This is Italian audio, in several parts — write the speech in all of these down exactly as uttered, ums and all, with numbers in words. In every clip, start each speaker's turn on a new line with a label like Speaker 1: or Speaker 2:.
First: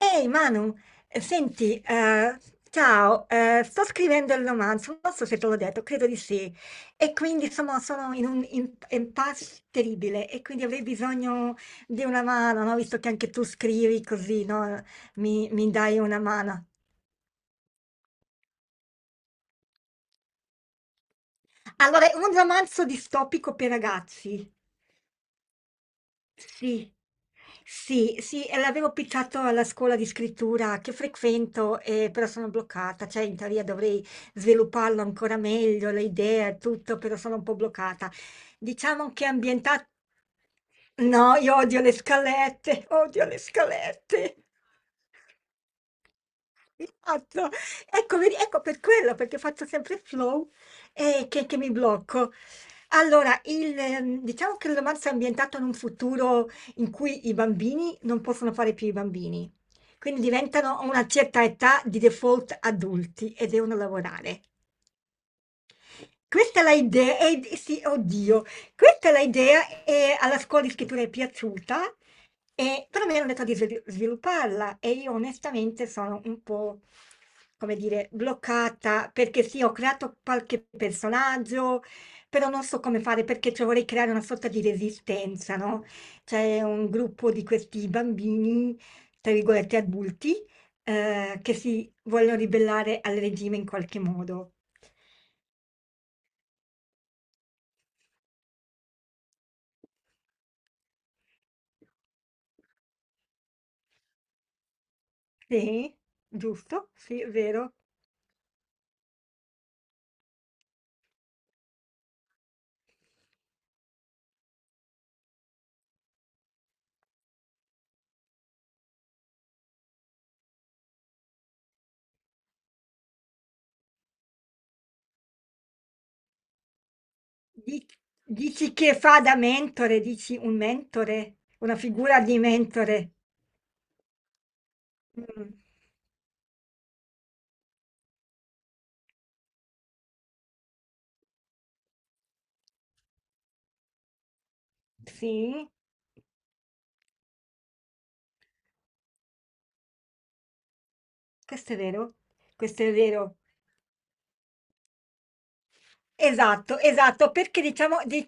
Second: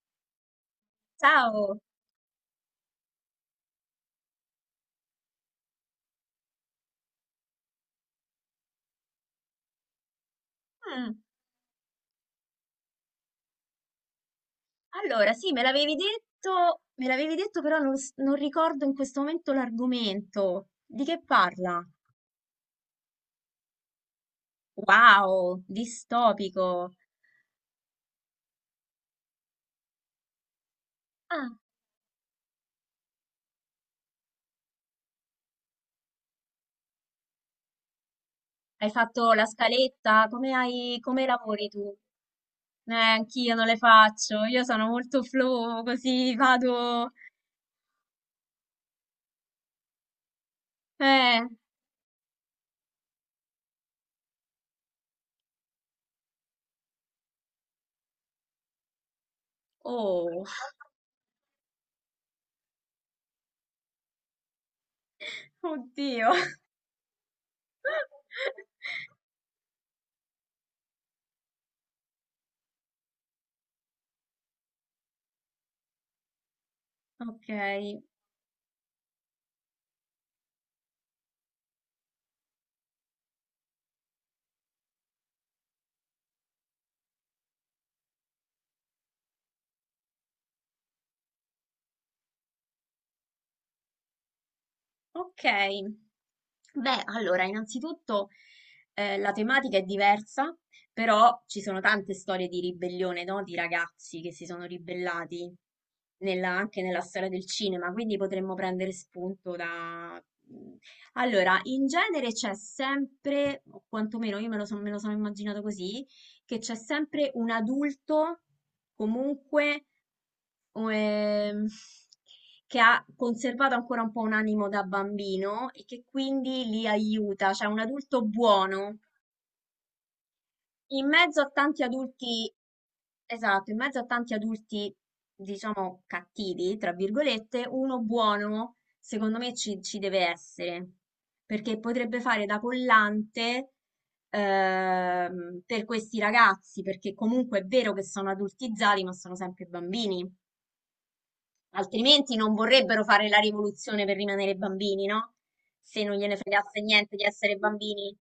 Speaker 1: Ehi Manu, eh,
Speaker 2: Ciao!
Speaker 1: senti, eh, ciao, eh, sto scrivendo il romanzo, non so se te l'ho detto, credo di sì, e quindi sono, sono in un in- impasse terribile e quindi avrei
Speaker 2: Mm,
Speaker 1: bisogno di una mano, no? Visto che anche tu scrivi così, no?
Speaker 2: Allora,
Speaker 1: Mi,
Speaker 2: sì, me
Speaker 1: mi
Speaker 2: l'avevi
Speaker 1: dai una mano.
Speaker 2: detto, me l'avevi detto, però non, s- non ricordo in questo momento l'argomento. Di che parla?
Speaker 1: Allora, è un romanzo distopico per ragazzi.
Speaker 2: Wow,
Speaker 1: Sì,
Speaker 2: distopico.
Speaker 1: sì, sì, e l'avevo pizzato alla scuola di scrittura che
Speaker 2: Ah,
Speaker 1: frequento, eh, però sono bloccata, cioè in teoria dovrei svilupparlo ancora meglio, le idee e tutto, però sono un po' bloccata.
Speaker 2: hai
Speaker 1: Diciamo che è
Speaker 2: fatto la
Speaker 1: ambientato...
Speaker 2: scaletta? Come hai,
Speaker 1: No,
Speaker 2: come
Speaker 1: io
Speaker 2: lavori
Speaker 1: odio le
Speaker 2: tu?
Speaker 1: scalette,
Speaker 2: Eh,
Speaker 1: odio le
Speaker 2: anch'io non le
Speaker 1: scalette.
Speaker 2: faccio, io sono molto flow, così vado...
Speaker 1: Esatto, ecco, vedi, ecco per quello, perché faccio sempre flow e
Speaker 2: Eh,
Speaker 1: che, che mi blocco. Allora, il, ehm, diciamo che il romanzo è ambientato in un futuro in cui i bambini non possono fare più i bambini, quindi
Speaker 2: oh,
Speaker 1: diventano a una certa età di default adulti e devono lavorare.
Speaker 2: oddio.
Speaker 1: Questa è l'idea, eh, sì, oddio, questa è l'idea e alla scuola di scrittura è piaciuta, e, però mi hanno detto di svil- svilupparla e io onestamente sono un po',
Speaker 2: Ok.
Speaker 1: come dire, bloccata perché sì, ho creato qualche personaggio, però non so come fare perché cioè, vorrei creare una sorta di resistenza, no? C'è un gruppo di questi bambini, tra virgolette adulti, eh, che si vogliono ribellare al regime in qualche modo.
Speaker 2: Ok, beh, allora, innanzitutto eh, la tematica è diversa, però ci sono tante storie di ribellione, no? Di ragazzi che si sono ribellati
Speaker 1: Sì,
Speaker 2: nella- anche
Speaker 1: giusto,
Speaker 2: nella
Speaker 1: sì,
Speaker 2: storia
Speaker 1: è
Speaker 2: del
Speaker 1: vero.
Speaker 2: cinema, quindi potremmo prendere spunto da... Mm. Allora, in genere c'è sempre, o quantomeno io me lo, son- me lo sono immaginato così, che c'è sempre un adulto comunque o, ehm, che ha conservato ancora un po' un animo da bambino e che quindi li aiuta, cioè un
Speaker 1: Di-
Speaker 2: adulto
Speaker 1: Dici che
Speaker 2: buono.
Speaker 1: fa da mentore, dici un
Speaker 2: In
Speaker 1: mentore,
Speaker 2: mezzo a
Speaker 1: una
Speaker 2: tanti
Speaker 1: figura di
Speaker 2: adulti,
Speaker 1: mentore.
Speaker 2: esatto, in mezzo a tanti adulti,
Speaker 1: Mm,
Speaker 2: diciamo, cattivi, tra virgolette, uno buono, secondo me, ci, ci deve essere, perché potrebbe fare da collante. Ehm,
Speaker 1: sì,
Speaker 2: per questi ragazzi, perché comunque è vero che sono adultizzati, ma sono sempre bambini.
Speaker 1: questo è vero,
Speaker 2: Altrimenti non
Speaker 1: questo è
Speaker 2: vorrebbero fare la
Speaker 1: vero.
Speaker 2: rivoluzione per rimanere bambini, no? Se non gliene
Speaker 1: Esatto,
Speaker 2: fregasse niente di
Speaker 1: esatto,
Speaker 2: essere
Speaker 1: perché diciamo,
Speaker 2: bambini.
Speaker 1: di-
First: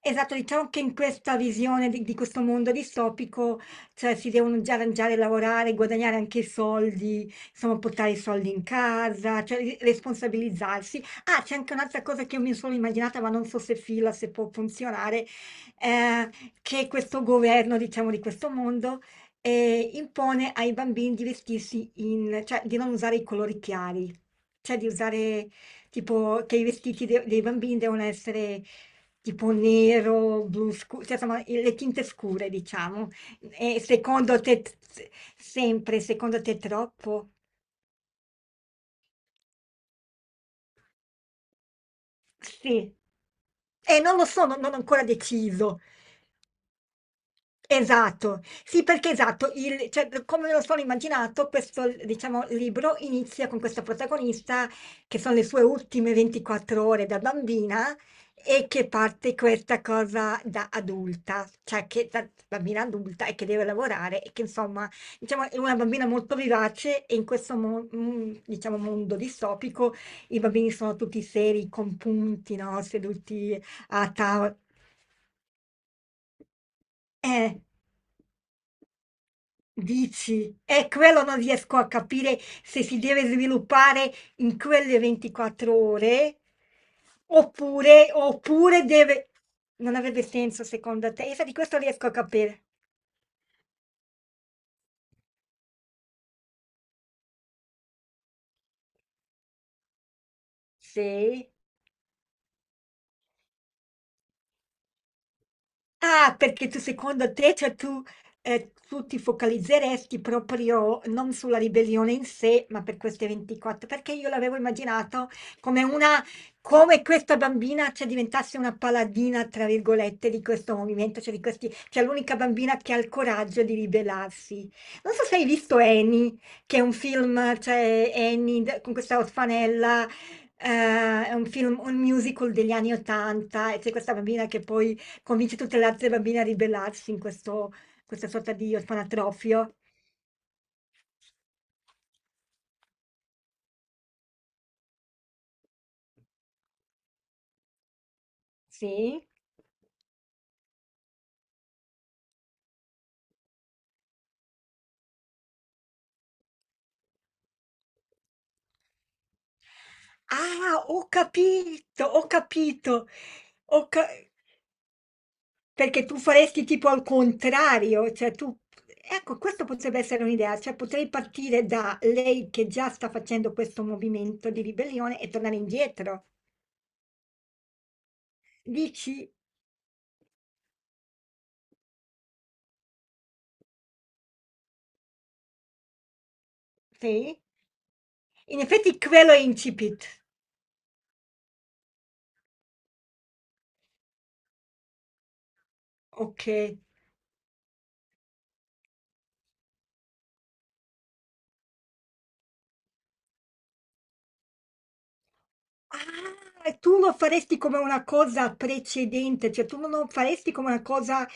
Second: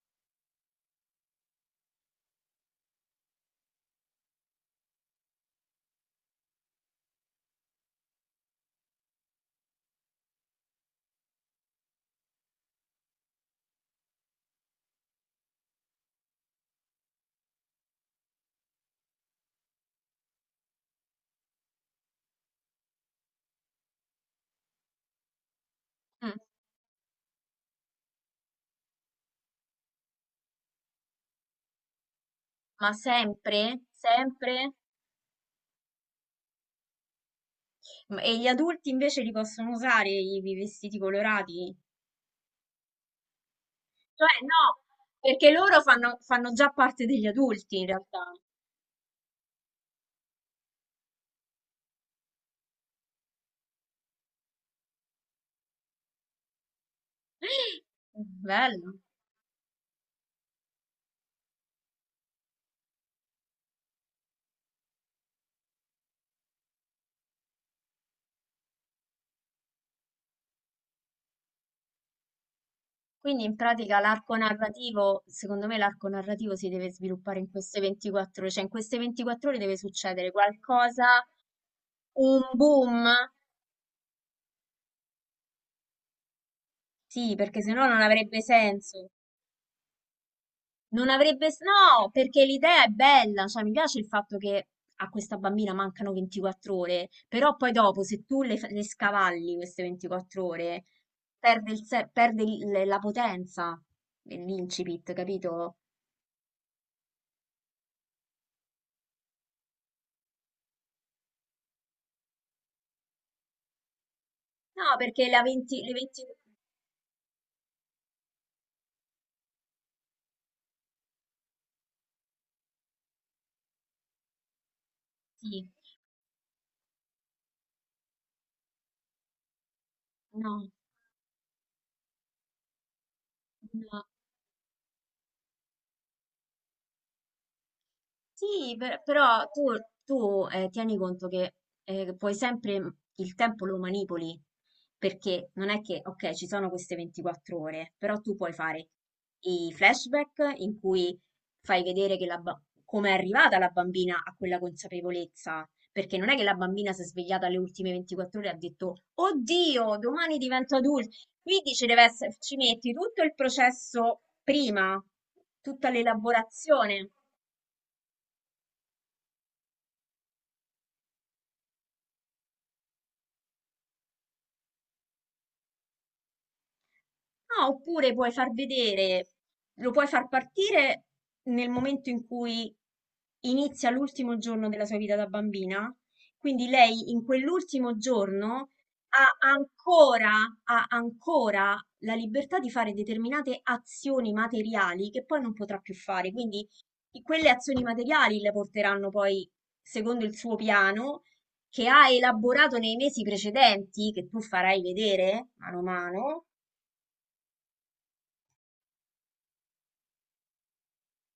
Speaker 1: esatto, diciamo che in questa visione di, di questo mondo distopico, cioè si devono già arrangiare, lavorare, guadagnare anche i soldi, insomma, portare i soldi in casa, cioè ri- responsabilizzarsi. Ah, c'è anche un'altra cosa che io mi sono immaginata, ma non so se fila, se può funzionare, eh, che questo governo, diciamo, di questo mondo, eh, impone ai bambini di vestirsi in, cioè di non usare i colori chiari, cioè di usare
Speaker 2: Mm.
Speaker 1: tipo che i vestiti de- dei bambini devono essere tipo nero, blu scuro, cioè insomma il- le tinte scure,
Speaker 2: Ma
Speaker 1: diciamo.
Speaker 2: sempre,
Speaker 1: E secondo
Speaker 2: sempre.
Speaker 1: te, t- se- sempre, secondo te troppo?
Speaker 2: Ma- E gli adulti invece li possono usare i i vestiti colorati?
Speaker 1: Sì. E non lo
Speaker 2: Cioè,
Speaker 1: so, non non ho
Speaker 2: no,
Speaker 1: ancora
Speaker 2: perché
Speaker 1: deciso.
Speaker 2: loro fanno, fanno già parte degli adulti in realtà.
Speaker 1: Esatto, sì perché esatto, il cioè d come me lo sono immaginato questo l diciamo libro inizia con questa protagonista che son le sue ultime ventiquattro ore da bambina e che
Speaker 2: Bello.
Speaker 1: parte questa cosa da adulta, cioè che da bambina adulta e che deve lavorare e che insomma, diciamo è una bambina molto vivace e in questo mo mhmm, diciamo mondo distopico i bambini sono tutti seri, compunti, no,
Speaker 2: Quindi in
Speaker 1: seduti
Speaker 2: pratica
Speaker 1: a
Speaker 2: l'arco
Speaker 1: tavo
Speaker 2: narrativo, secondo me l'arco narrativo si deve sviluppare in
Speaker 1: eh.
Speaker 2: queste ventiquattro ore, cioè in queste ventiquattro ore deve succedere
Speaker 1: Dici, è quello
Speaker 2: qualcosa,
Speaker 1: non riesco a capire
Speaker 2: un
Speaker 1: se
Speaker 2: boom.
Speaker 1: si deve sviluppare in quelle ventiquattro ore
Speaker 2: Sì, perché sennò non
Speaker 1: oppure,
Speaker 2: avrebbe
Speaker 1: oppure
Speaker 2: senso.
Speaker 1: deve... Non avrebbe senso
Speaker 2: Non
Speaker 1: secondo te? Io
Speaker 2: avrebbe...
Speaker 1: di
Speaker 2: s-
Speaker 1: questo riesco
Speaker 2: No,
Speaker 1: a
Speaker 2: perché
Speaker 1: capire.
Speaker 2: l'idea è bella, cioè mi piace il fatto che a questa bambina mancano ventiquattro ore, però poi dopo se tu le, fa- le scavalli queste ventiquattro ore,
Speaker 1: Sì.
Speaker 2: perde, il se- perde il- la potenza dell'incipit, capito?
Speaker 1: Ah, perché tu secondo te, cioè tu, eh, tu ti focalizzeresti proprio non sulla ribellione in sé, ma per queste ventiquattro, perché io l'avevo
Speaker 2: No, perché
Speaker 1: immaginato
Speaker 2: la venti,
Speaker 1: come
Speaker 2: le venti...
Speaker 1: una, come questa bambina, cioè, diventasse una paladina, tra virgolette, di questo movimento, cioè di questi, cioè l'unica bambina che ha il coraggio di ribellarsi. Non so se hai
Speaker 2: Sì,
Speaker 1: visto Annie, che è un film, cioè Annie d- con questa orfanella,
Speaker 2: no,
Speaker 1: eh, è un film, un musical degli anni ottanta, e c'è
Speaker 2: no.
Speaker 1: questa bambina che poi convince tutte le altre bambine a ribellarsi in questo questa sorta
Speaker 2: Sì,
Speaker 1: di
Speaker 2: per- però tu,
Speaker 1: orfanotrofio.
Speaker 2: tu, eh, tieni conto che eh, puoi sempre, mm, il tempo lo manipoli, perché non è che, ok, ci sono queste ventiquattro ore, però tu puoi fare
Speaker 1: Sì.
Speaker 2: i flashback in cui fai vedere che la ba- come è arrivata la bambina a quella consapevolezza, perché non è che la bambina si è svegliata alle ultime ventiquattro ore e ha detto, oddio, domani divento
Speaker 1: Ah, ho
Speaker 2: adulto. Quindi ci deve
Speaker 1: capito, ho
Speaker 2: essere, ci metti
Speaker 1: capito.
Speaker 2: tutto il
Speaker 1: Ho ca
Speaker 2: processo prima, tutta
Speaker 1: perché tu faresti tipo al
Speaker 2: l'elaborazione.
Speaker 1: contrario, cioè tu ecco, questo potrebbe essere un'idea, cioè potrei partire da lei che già sta facendo questo movimento di ribellione e tornare indietro.
Speaker 2: Ah, oppure puoi far vedere,
Speaker 1: Dici
Speaker 2: lo puoi far partire nel momento in cui inizia l'ultimo giorno della sua vita da bambina. Quindi lei in
Speaker 1: sì?
Speaker 2: quell'ultimo
Speaker 1: In
Speaker 2: giorno
Speaker 1: effetti quello
Speaker 2: ha
Speaker 1: è incipit.
Speaker 2: ancora, ha ancora la libertà di fare determinate azioni materiali che poi non potrà più fare. Quindi
Speaker 1: Okay.
Speaker 2: i- quelle azioni materiali le porteranno poi, secondo il suo piano, che ha elaborato nei mesi precedenti, che tu farai vedere mano a mano.
Speaker 1: Ah, e tu lo faresti come una cosa precedente, cioè tu non lo faresti come una cosa,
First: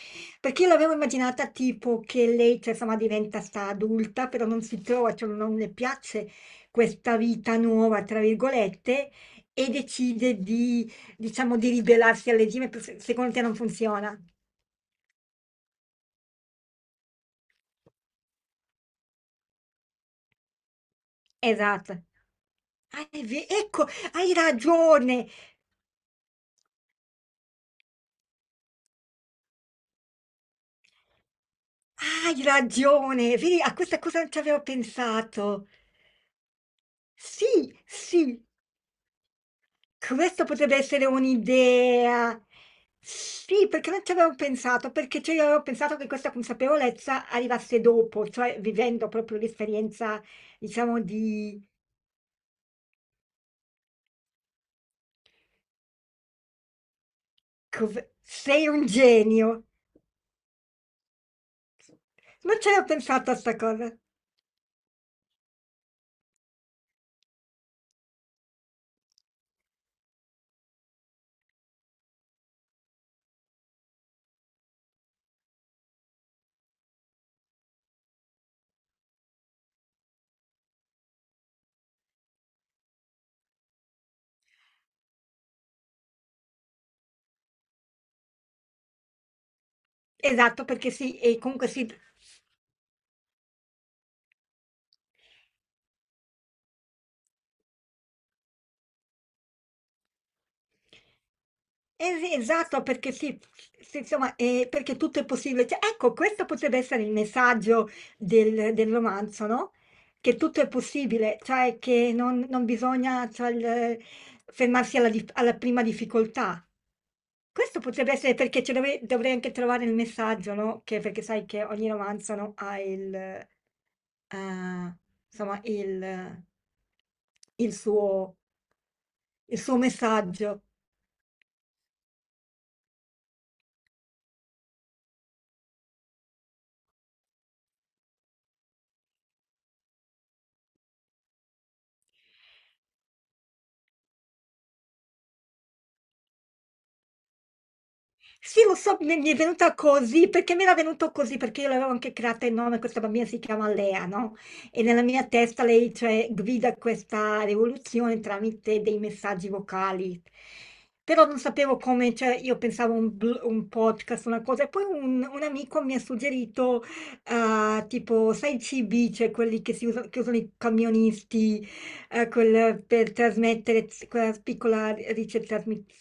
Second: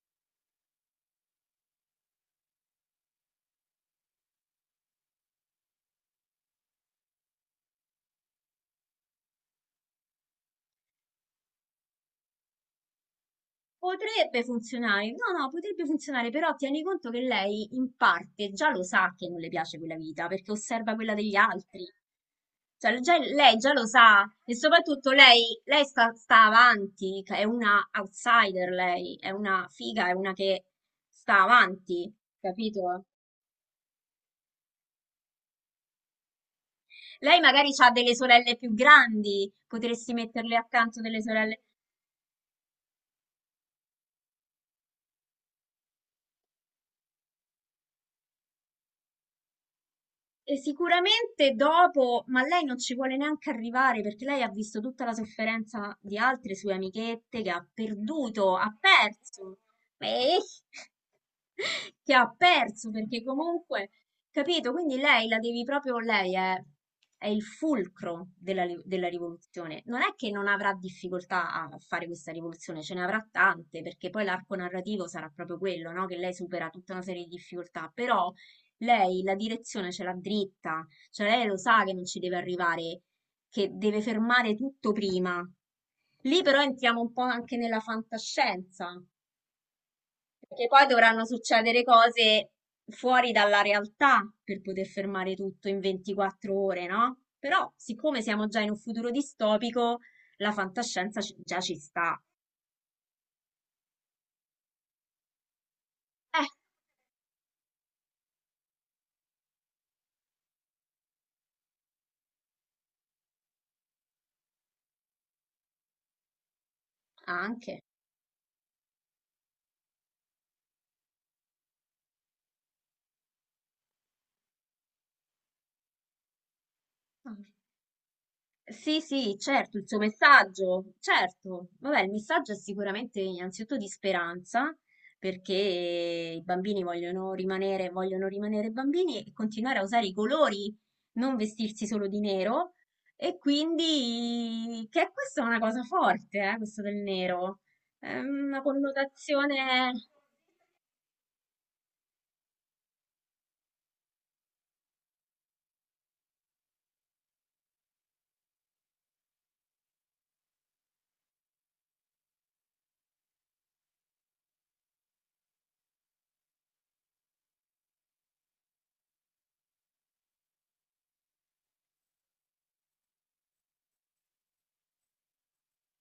Speaker 1: perché io l'avevo immaginata tipo che lei, cioè, insomma, diventa sta adulta, però non si trova, cioè non le piace questa vita nuova, tra virgolette, e decide di, diciamo, di ribellarsi al regime, per- se- secondo te non funziona.
Speaker 2: Potrebbe funzionare, no, no, potrebbe funzionare, però tieni conto che lei in parte già lo sa che non le piace quella vita perché osserva quella degli altri.
Speaker 1: Esatto.
Speaker 2: Cioè,
Speaker 1: Ah,
Speaker 2: già-
Speaker 1: è ve-
Speaker 2: lei già
Speaker 1: ecco,
Speaker 2: lo sa
Speaker 1: hai
Speaker 2: e soprattutto
Speaker 1: ragione,
Speaker 2: lei, lei sta, sta avanti, è una outsider lei, è una figa, è una che sta avanti,
Speaker 1: hai
Speaker 2: capito?
Speaker 1: ragione, vedi, a questa cosa non ci avevo pensato.
Speaker 2: Lei magari
Speaker 1: Sì,
Speaker 2: ha delle
Speaker 1: sì.
Speaker 2: sorelle più grandi, potresti
Speaker 1: Questo
Speaker 2: metterle
Speaker 1: potrebbe
Speaker 2: accanto
Speaker 1: essere
Speaker 2: delle sorelle.
Speaker 1: un'idea. Sì, perché non ci avevo pensato, perché cioè io avevo pensato che questa consapevolezza arrivasse dopo, cioè vivendo proprio l'esperienza,
Speaker 2: E
Speaker 1: diciamo,
Speaker 2: sicuramente
Speaker 1: di
Speaker 2: dopo, ma lei non ci vuole neanche arrivare perché lei ha visto tutta la sofferenza di altre sue amichette che ha
Speaker 1: cos-
Speaker 2: perduto,
Speaker 1: sei
Speaker 2: ha
Speaker 1: un
Speaker 2: perso,
Speaker 1: genio.
Speaker 2: eh, che ha
Speaker 1: Non ci avevo
Speaker 2: perso perché
Speaker 1: pensato a sta
Speaker 2: comunque,
Speaker 1: cosa.
Speaker 2: capito? Quindi lei la devi proprio, lei è, è il fulcro della, ri- della rivoluzione. Non è che non avrà difficoltà a fare questa rivoluzione, ce ne avrà tante perché poi l'arco narrativo sarà proprio quello, no? Che lei supera tutta una serie di difficoltà, però lei la direzione ce l'ha dritta, cioè lei lo sa che non ci deve arrivare, che deve fermare tutto prima. Lì però entriamo un po' anche nella fantascienza,
Speaker 1: Esatto,
Speaker 2: perché poi
Speaker 1: perché sì,
Speaker 2: dovranno
Speaker 1: e comunque
Speaker 2: succedere
Speaker 1: sì,
Speaker 2: cose fuori dalla realtà per poter fermare tutto in ventiquattro ore, no? Però, siccome siamo già in un futuro distopico, la fantascienza ci- già ci
Speaker 1: eh
Speaker 2: sta.
Speaker 1: sì, esatto, perché sì, sì, insomma, eh, perché tutto è possibile. Cioè, ecco, questo
Speaker 2: Eh,
Speaker 1: potrebbe essere il messaggio del, del romanzo, no? Che tutto è possibile, cioè che non, non bisogna cioè, il- fermarsi alla, dif- alla prima difficoltà. Questo
Speaker 2: anche.
Speaker 1: potrebbe essere perché ci dove- dovrei anche trovare il messaggio, no? Che, perché sai che ogni romanzo, no, ha il, eh, insomma, il,
Speaker 2: Ah.
Speaker 1: il suo,
Speaker 2: Sì, sì,
Speaker 1: il
Speaker 2: certo,
Speaker 1: suo
Speaker 2: il suo
Speaker 1: messaggio.
Speaker 2: messaggio, certo. Vabbè, il messaggio è sicuramente innanzitutto di speranza, perché i bambini vogliono rimanere, vogliono rimanere bambini e continuare a usare i colori, non vestirsi solo di nero. E quindi, che questa è una cosa forte, eh, questo del nero. È
Speaker 1: Sì,
Speaker 2: una
Speaker 1: lo so, mi mi è venuta
Speaker 2: connotazione,
Speaker 1: così, perché mi era venuto così, perché io l'avevo anche creata il nome, questa bambina si chiama Lea, no? E nella mia testa lei, cioè, guida questa rivoluzione tramite dei messaggi vocali. Però non sapevo come, cioè, io pensavo un, bl- un podcast, una cosa, e poi un, un amico mi ha suggerito, eh, tipo, sai, i C B, cioè quelli che si usano, che usano i camionisti, eh, col- per trasmettere z- quella piccola ricetrasmittore,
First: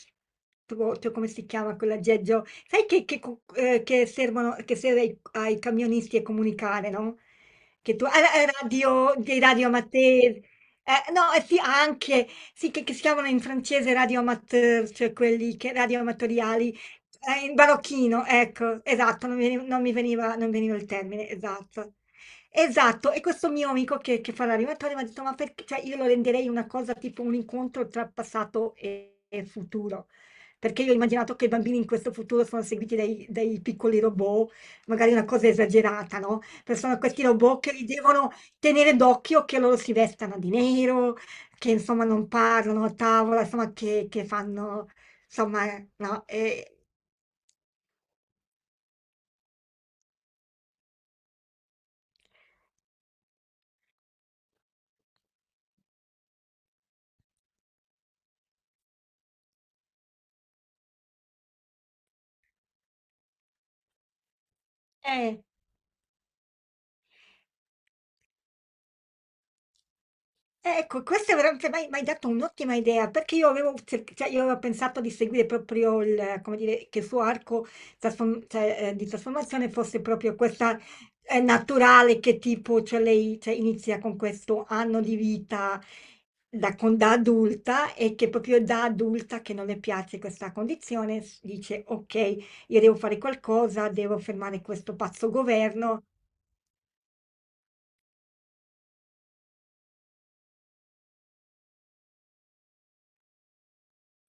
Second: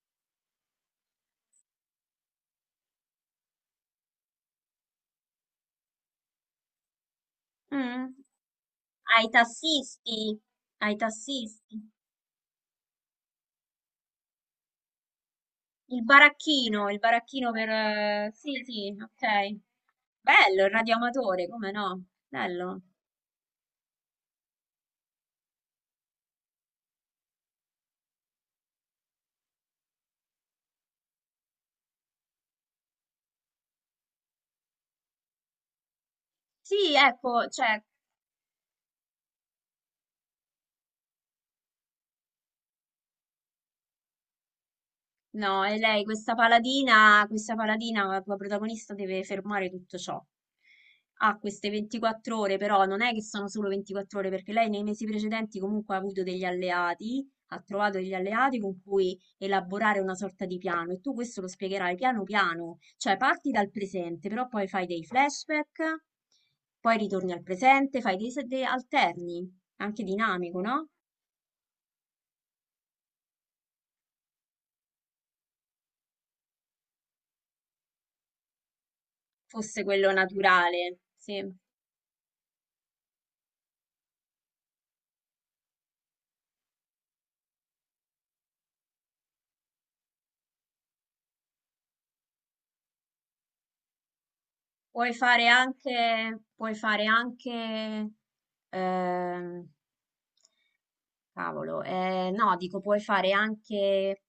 Speaker 1: come si chiama quell'aggeggio? Sai che, che cu- eh, che servono, che serve ai, ai camionisti a comunicare, no? Che tu, ah,
Speaker 2: mm,
Speaker 1: ah, radio,
Speaker 2: ai
Speaker 1: dei radio
Speaker 2: tassisti,
Speaker 1: amateur,
Speaker 2: ai
Speaker 1: eh, no, eh, sì,
Speaker 2: tassisti.
Speaker 1: anche, sì, che, che si chiamano in francese radio amateur, cioè quelli che, radio
Speaker 2: Il
Speaker 1: amatoriali,
Speaker 2: baracchino, il
Speaker 1: eh,
Speaker 2: baracchino
Speaker 1: in
Speaker 2: per...
Speaker 1: barocchino,
Speaker 2: eh, sì,
Speaker 1: ecco,
Speaker 2: sì,
Speaker 1: esatto, non,
Speaker 2: ok.
Speaker 1: veni- non mi veniva, non
Speaker 2: Bello, il
Speaker 1: veniva il termine,
Speaker 2: radioamatore, come
Speaker 1: esatto.
Speaker 2: no? Bello.
Speaker 1: Esatto, e questo mio amico che, che fa l'animatore mi ha detto, ma perché, cioè io lo renderei una cosa tipo un incontro tra passato e, e futuro, perché io ho immaginato che i bambini in questo futuro sono seguiti dai, dai piccoli robot, magari una cosa esagerata, no? Però
Speaker 2: Sì,
Speaker 1: sono questi
Speaker 2: ecco,
Speaker 1: robot che
Speaker 2: cioè,
Speaker 1: li devono tenere d'occhio, che loro si vestano di nero, che insomma non parlano a tavola, insomma che, che fanno,
Speaker 2: no,
Speaker 1: insomma,
Speaker 2: e lei,
Speaker 1: no?
Speaker 2: questa
Speaker 1: E,
Speaker 2: paladina, questa paladina, la tua protagonista deve fermare tutto ciò. Ha queste ventiquattro ore, però non è che sono solo ventiquattro ore, perché lei nei mesi precedenti comunque ha avuto degli alleati, ha trovato degli alleati con cui elaborare una sorta di piano, e tu questo lo spiegherai piano piano, cioè parti dal presente, però poi fai dei
Speaker 1: eh,
Speaker 2: flashback, poi ritorni al presente, fai dei, se- dei alterni, anche dinamico,
Speaker 1: Eh,
Speaker 2: no?
Speaker 1: ecco, questa è veramente m'hai m'hai dato un'ottima idea, perché io avevo cerc cioè io avevo pensato di seguire proprio il come dire, che il suo arco trasform cioè, ehm, di trasformazione
Speaker 2: Fosse
Speaker 1: fosse
Speaker 2: quello
Speaker 1: proprio questa,
Speaker 2: naturale,
Speaker 1: ehm,
Speaker 2: sì.
Speaker 1: naturale che tipo cioè lei cioè inizia con questo anno di vita da con da adulta e che proprio da adulta che non le piace questa condizione s dice: "Okay, io devo fare qualcosa, devo fermare questo
Speaker 2: Puoi
Speaker 1: pazzo
Speaker 2: fare
Speaker 1: governo".
Speaker 2: anche, puoi fare anche, ehm, cavolo, eh, no, dico puoi fare anche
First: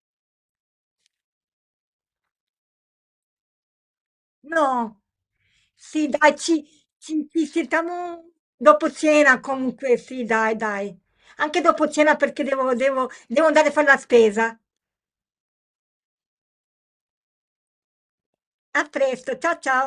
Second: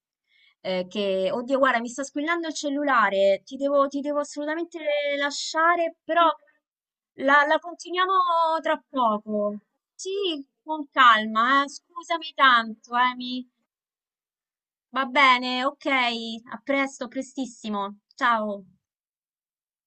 Speaker 2: eh, che, oddio, guarda, mi sta squillando il cellulare, ti devo, ti devo assolutamente
Speaker 1: No.
Speaker 2: lasciare,
Speaker 1: Sì
Speaker 2: però
Speaker 1: dai, ci ci
Speaker 2: la,
Speaker 1: ci
Speaker 2: la continuiamo
Speaker 1: sentiamo
Speaker 2: tra
Speaker 1: dopo cena
Speaker 2: poco.
Speaker 1: comunque, sì
Speaker 2: Sì,
Speaker 1: dai,
Speaker 2: con
Speaker 1: dai. Anche
Speaker 2: calma, eh,
Speaker 1: dopo cena
Speaker 2: scusami
Speaker 1: perché devo
Speaker 2: tanto,
Speaker 1: devo
Speaker 2: Amy.
Speaker 1: devo andare a fare la spesa.
Speaker 2: Va bene, ok, a presto, a prestissimo. Ciao.
Speaker 1: A presto, ciao ciao.